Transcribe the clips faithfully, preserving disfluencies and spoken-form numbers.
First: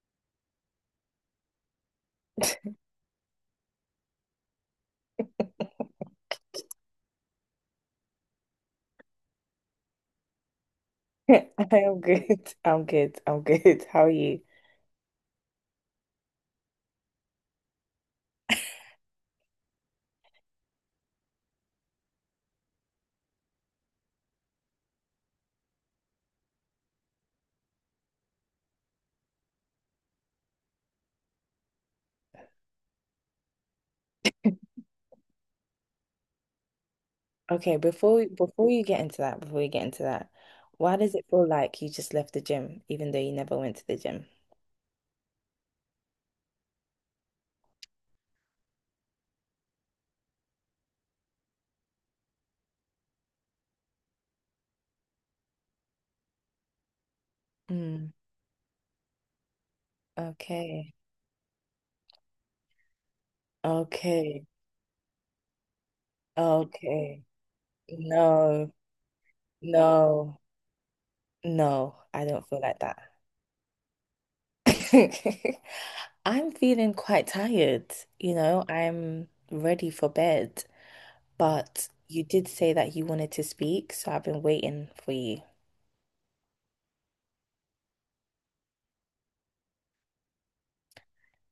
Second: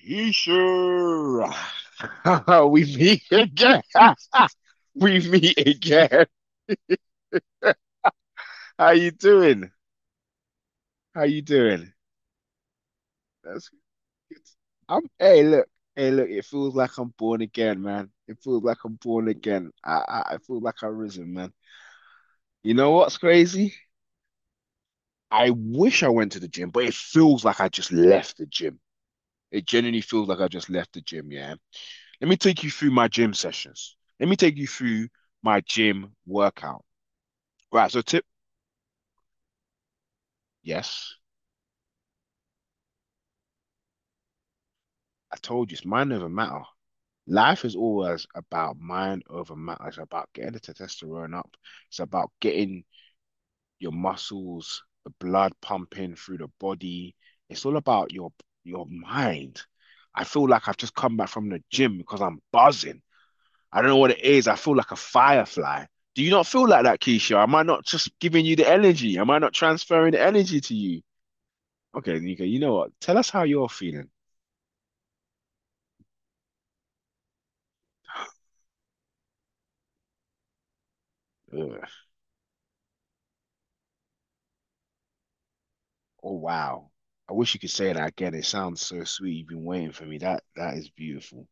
He sure. We meet again. We meet again. How you doing? How you I doing? am good. I'm good. I'm That's good. How are good. you? I'm hey look. Hey look, it feels like I'm born again, man. It feels like I'm born again. I I, I feel like I've risen, man. You know what's crazy? I wish I went to the gym, but it feels like I just left the gym. It genuinely feels like I just left the gym, yeah. Let me take you through my gym sessions. Let me take you through my gym workout. Okay, Right, so before tip, we- before you get into that, before you get into that, why does yes, it feel like you just left the gym, even though you never went to the gym? I told you it's mind over matter. Life is always about mind over matter. It's about getting the testosterone up. It's about getting your muscles, the blood pumping through the body. It's all Mm, about your your mind. I feel like I've okay. just come back from the gym because I'm buzzing. I don't know what it Okay. is. I feel like a firefly. Do you not feel like that, Okay. Keisha? Am I not just giving you the No, energy? Am I not transferring the no, energy to you? no, Okay, I Nika, don't you feel know like that. what? Tell us how you're feeling. I'm feeling quite tired, you know, I'm ready for bed, but Ugh. you did say that you wanted to speak, so I've been waiting for you. Oh wow. I wish you could say that again. It sounds so sweet. You've been waiting for me. That that is beautiful.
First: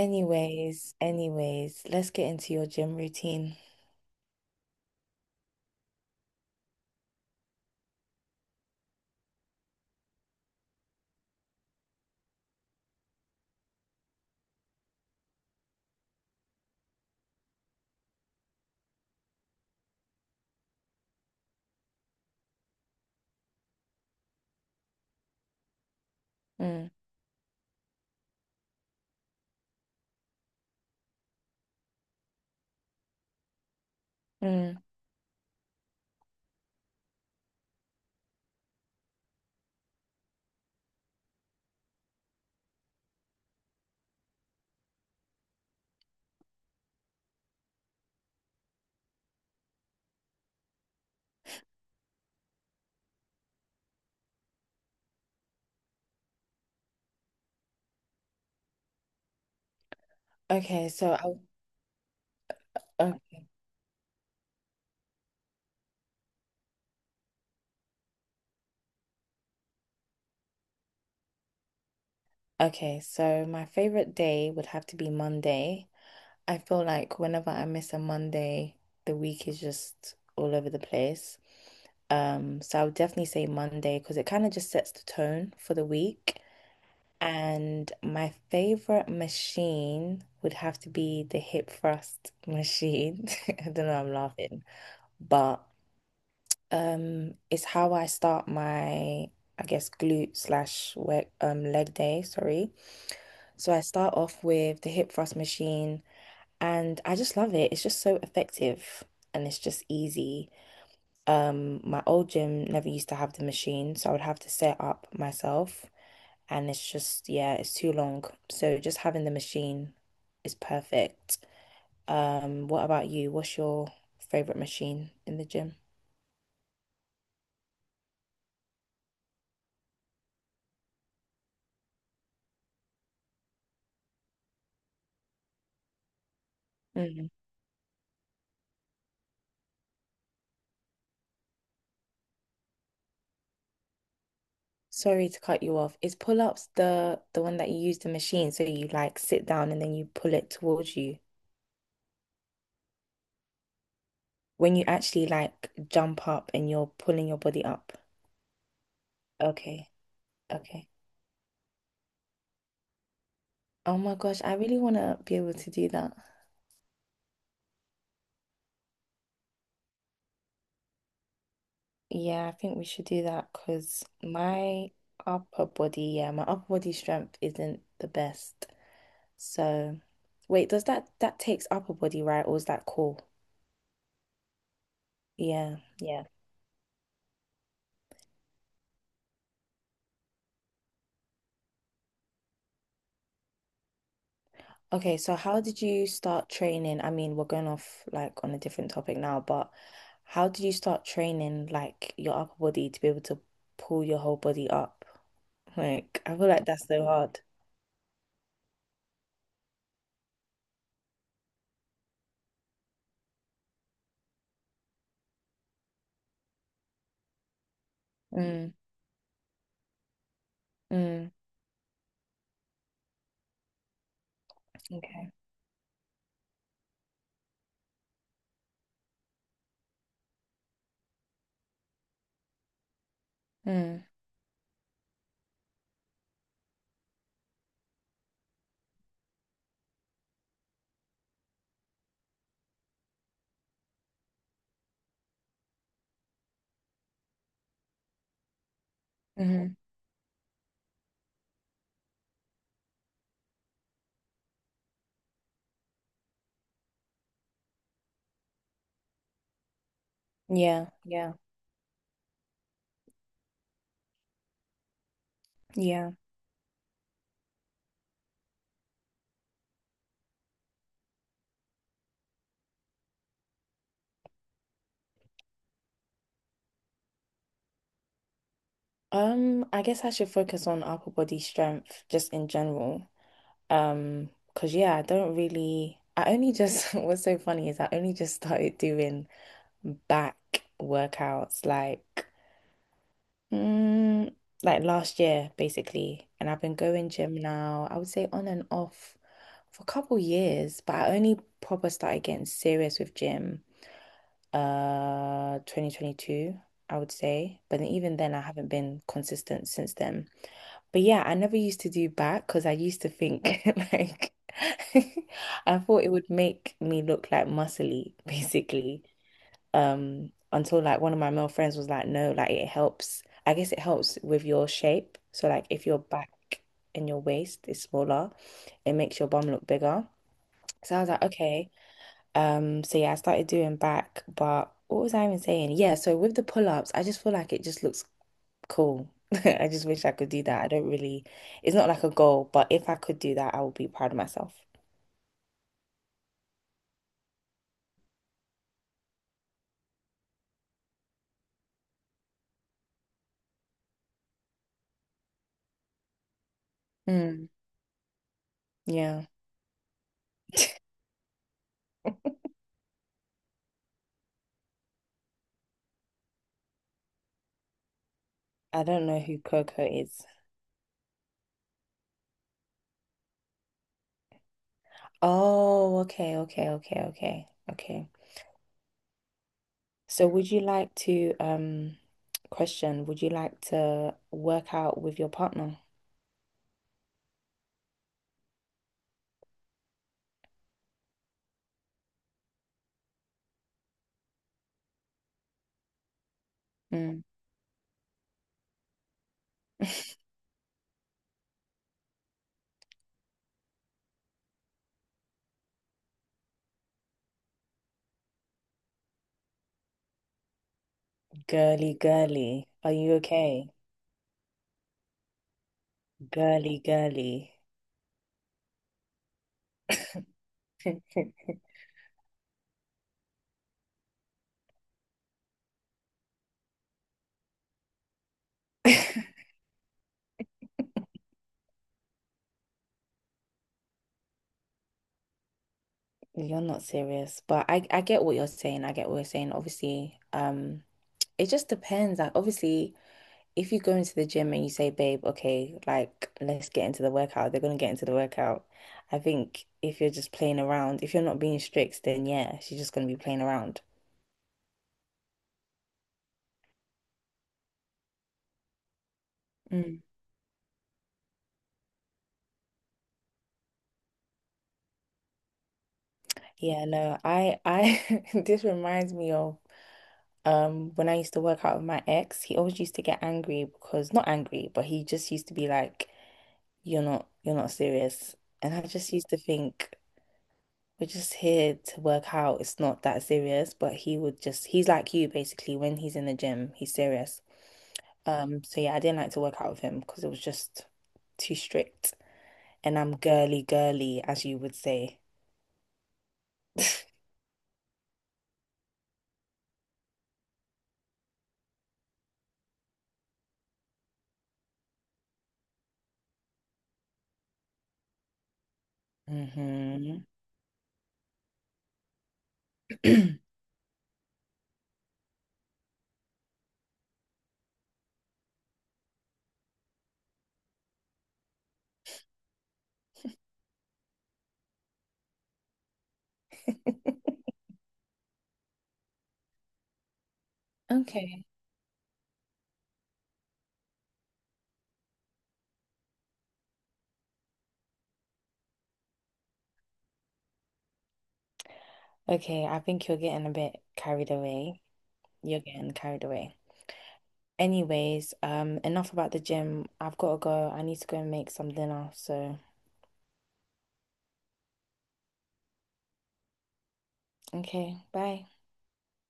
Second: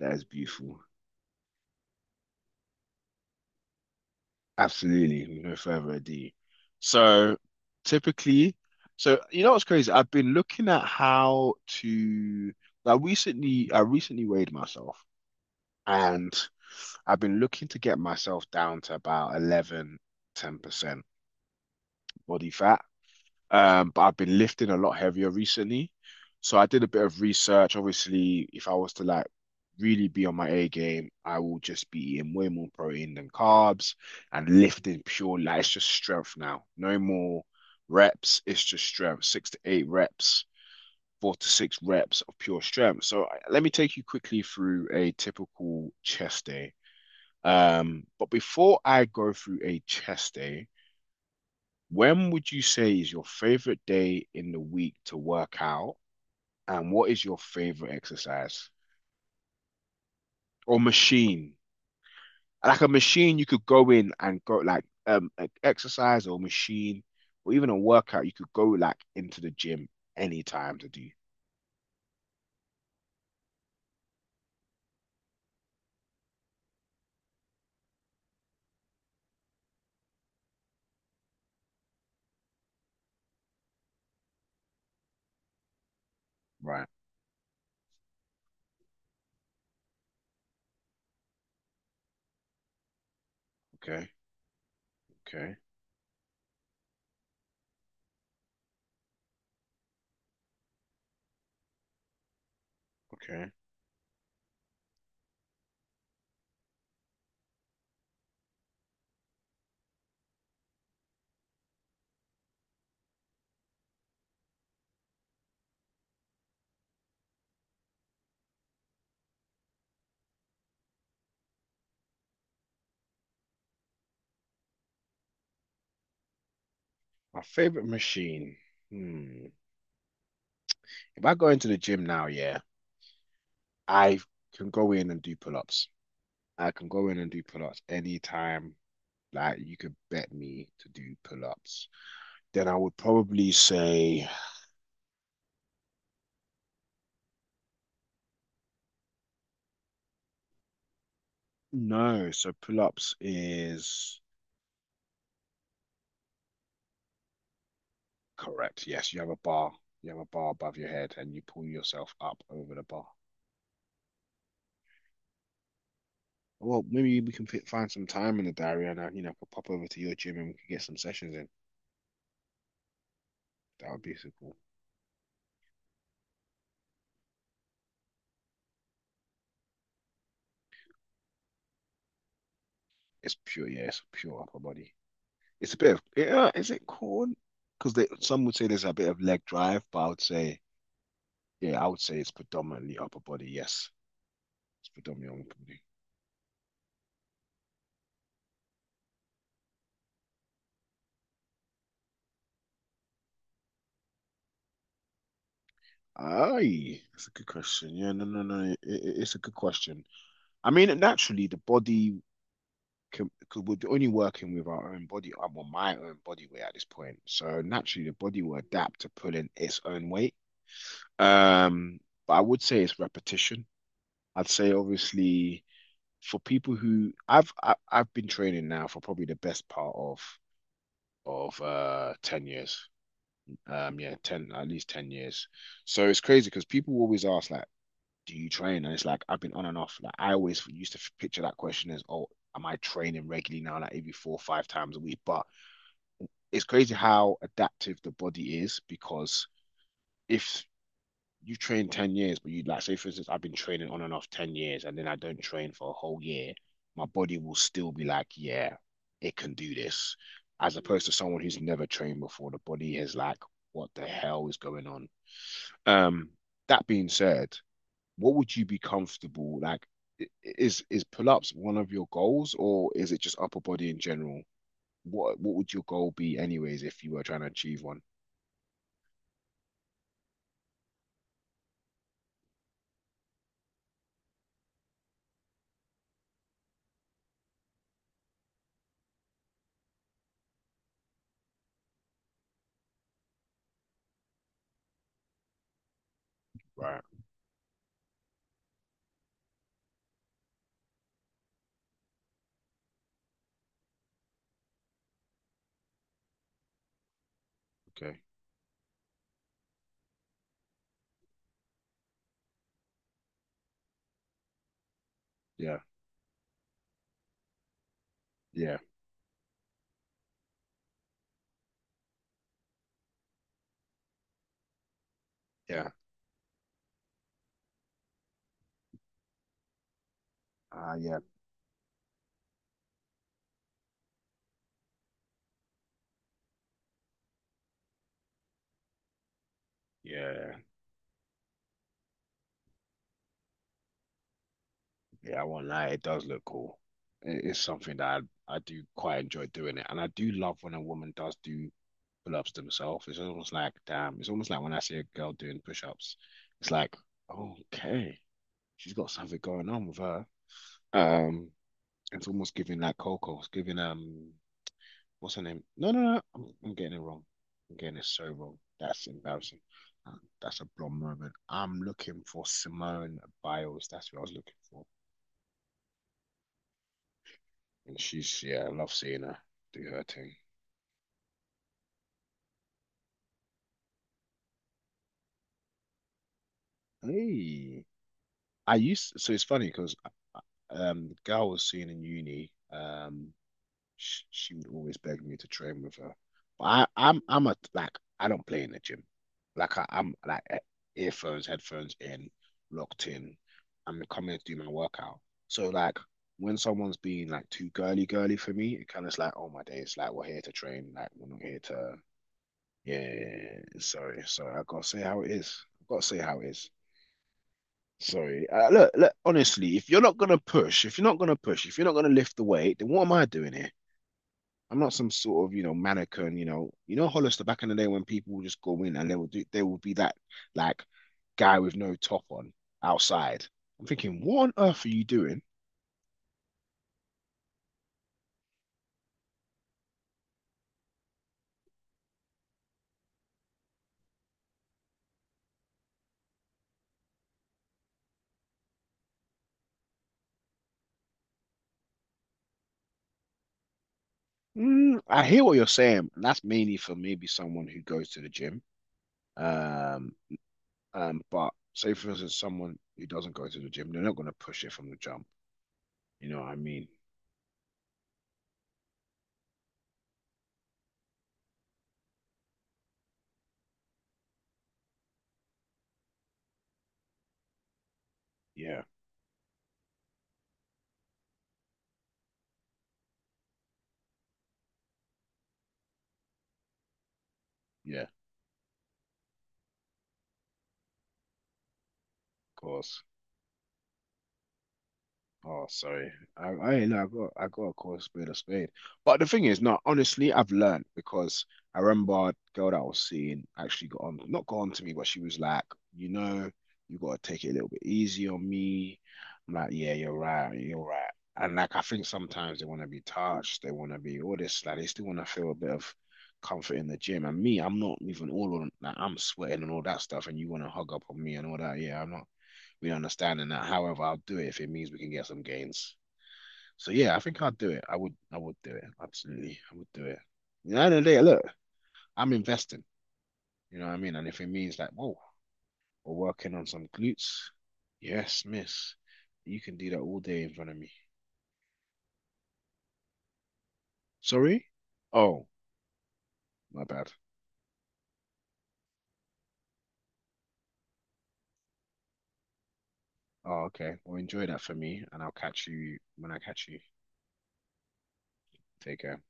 That is beautiful. anyways, let's get into your gym routine. Absolutely. With no further ado. So typically, so you know what's crazy? I've been looking at how to I recently I recently weighed myself and I've been looking to get myself down to about eleven ten percent body fat. Um, but I've been lifting a lot heavier recently. So I did a Mm, bit of research. Obviously, if I was to like really be on my A game, I will just be eating way more protein than carbs and mm. lifting pure like it's just strength now. No more reps, it's just strength. Six to eight reps, four to six reps of pure strength. So I- let me take you quickly through a typical chest day. Um, but before I go through a chest day, when would you say is your favorite day in the week to work out? And what is your favorite exercise or Okay, so I'll, machine? Like a machine o- you could go in and go like um an exercise or machine or even a workout you could go like into the gym anytime to do. okay, so my favorite day would have to be Monday. I feel like whenever I miss a Monday, the week is just all over the place. Um, so I would definitely say Monday because it kind of just sets the tone for the week. Right. And my favorite machine would have to be the hip thrust machine. I don't know, Okay. I'm laughing, Okay. but. Um, it's how I start my, I guess, glute slash work, um, leg day, sorry. Okay. So I start off with the hip thrust machine and I just love it. It's just so effective and it's just easy. Um, my old gym never used to have the machine, so I would have to set up myself and it's just, yeah, it's too long. So just having the machine is perfect. Um, what about you? What's your favorite machine in the gym? My favorite machine. Hmm. If I go into the gym now, yeah, I can go in and do pull-ups. I can go in and do pull-ups anytime. Like you could bet me to do pull-ups. Then I would probably say Sorry to cut you off. Is pull-ups the the one that you use the machine so you like sit down and then you pull it towards you no. So pull-ups is when you actually like jump up and you're pulling your body up. correct. Yes, you have a bar. Okay. You have a bar above Okay. your head and you pull yourself up over the bar. Oh my gosh, I really want to be able to do that. Well, maybe we can fit, find some time in the diary and I, you know, I could pop over to your gym and we could get some sessions in. Yeah, I think we should do that That would because be so cool. my upper body, yeah, my upper body strength isn't the best. So, wait, does that that takes upper body, right? Or is that core? It's pure, yeah, it's pure upper body. It's a Yeah. bit of, Yeah. yeah, is it corn? Because they some would say there's a bit of leg drive, but I would say, yeah, I would say it's predominantly upper body. Yes, it's Okay, so predominantly upper how did body. you start training? I mean, we're going off like on a different topic now, but how did you start training like your upper body to be able to pull your whole body up? Like, I feel like that's Aye, so that's a hard. good question. Yeah, no, no, no. It, it- it's a good question. I mean, naturally, the body can, could, we're only working with our own body, uh, well, my own body weight at this point. So naturally, the body will Mm, adapt to pulling its own weight. mm, Um, but I would say it's repetition. I'd say okay. obviously for people who I've I, I've been training now for probably the best part of of uh ten years. Um, Mm, yeah, ten at least ten years. So it's crazy because people always ask like, do you train? And it's like I've been on and off. Like I always used to picture that question as, oh, am I training regularly now, like every four or five times a week? But it's crazy how adaptive the body is because hmm. if you train ten years, but you like say for instance, I've been training on and off ten years and then I don't train for a whole year, my body will still be like, yeah, it can do this. As Yeah, opposed to yeah, someone who's never trained before, the body is like, what the hell is going on? yeah. Um, that being said, what would you be comfortable like? i- Is is pull-ups one of your goals, or is it just upper body in general? What what would your goal be, anyways, if you were trying to achieve one? Um, I guess I should focus on upper body strength just in general. Um, because yeah, I don't really, I only just, what's so funny is I only just started doing back workouts. Like, mm, like last year, basically. And I've been Right. going gym now, I would say on and off for a couple years, but I only proper started getting serious with gym uh twenty twenty-two, I would say. But then even Okay. then I haven't been consistent since then. But yeah, I never used to do back because I used to think like I Yeah. thought it would make me look like muscly, Yeah. basically um until like one of my male friends was like no like it helps, I guess it helps with your shape, so like if Yeah. your back and your waist is smaller it makes your bum look bigger, Ah. so I was Yeah. like okay. um so yeah I started doing back but what was I even saying, yeah so with the pull-ups I just feel like it just looks cool. I just wish I could do Yeah. that. I don't really it's not like a goal but if I could do that I would be proud of myself. Yeah. I won't lie. It does look cool. It is something that I, I do quite enjoy doing it, and I do love when a woman does do pull-ups themselves. It's almost like damn. It's almost like when I see a girl doing push-ups. It's like Mm. okay. She's got Yeah. something going on with her. Um, it's almost giving like Coco. It's giving um, what's her name? No, no, no. I'm, I'm getting it wrong. I'm getting it so wrong. I don't That's know who embarrassing. Coco Um, is. That's a blonde moment. I'm looking for Simone Biles. That's what I was looking for. Oh, okay, okay, okay, okay, And okay. she's yeah, I love seeing her do her So thing. would you like to um question, would you like to work out with your partner? Hey, I used so it's funny because um, the girl I was seeing in uni. Um, she, she would always beg me to train with her. But I, Mm. I'm I'm a like I don't play in the gym. Like I, I'm like eh, earphones, headphones in, locked in. I'm coming to do my workout. So like when someone's being like too girly girly for me, it kind of like oh my days, like we're here to train, like we're not here Girly, to. girly. Are you okay? Yeah. Sorry, sorry, I gotta say how it is. I gotta say how it is. Girly, girly. Sorry. Uh, look, look, honestly, if you're not gonna push, if you're not gonna push, if you're not gonna lift the weight, then what am I doing here? I'm not some sort of, you know, mannequin, you know. You know Hollister back in the day when people would just go in and they would do they would be that like guy with no top on outside. I'm thinking, what on earth are you doing? You're not serious, but I I get what you're saying. I get what you're saying. Obviously, um, it just depends. Like obviously, if you go into the gym and you say, babe, okay, like let's get into the workout, they're gonna get into the workout. I think if you're just playing around, if you're not being strict, then yeah, she's just gonna be playing around. Mm, I hear what you're saying. And that's mainly for maybe someone who goes to the gym. Mm. Um, um, but say for instance, someone who doesn't go to the gym, they're not gonna push it from the jump. You know what I Yeah, mean? no, I I this reminds me of um when I used to work out with my ex, he always used to get angry because not angry, but he just used to be like, you're not you're not serious. And I Yeah, just used to think we're just here to work out. It's not that serious, but he would just, he's like you basically. When he's in the gym, he's serious. yeah. Um, so yeah, I didn't like to work out with him because it was just too strict. And Course. I'm girly, girly, as you would say. Oh, sorry. I, I ain't know. I got, I got a course a spade a spade. But the thing is, no, honestly, I've learned because I remember a girl that I was seeing actually got on, not got on to me, but she was like, you know, you got to take it a little bit easy on me. I'm like, yeah, you're Hmm. right. You're right. And like, I think sometimes they want to be touched. They want to be all this. Like, they still want to feel a bit of comfort in the gym. And me, I'm not even all on, like, I'm sweating and all that stuff. And you want to hug up on me and all that. Yeah, I'm not we understand in that. However, I'll do it if it means we can get some gains. So yeah, I think I'd do it. I would I would do it. Absolutely. I would do it. You know, at the end of the day, look, Okay. I'm investing. You know what I mean? And if it means like, whoa, we're working on some glutes. Yes, miss. You can do that all day in front of me. Okay, I think you're getting a bit carried Sorry? away. Oh, You're getting carried away. my bad. Anyways, um, enough about the gym. I've got to go. I need to go and make some dinner. So, Oh, okay. Well, enjoy that for me, and I'll catch you when I catch you. okay, bye. Take care.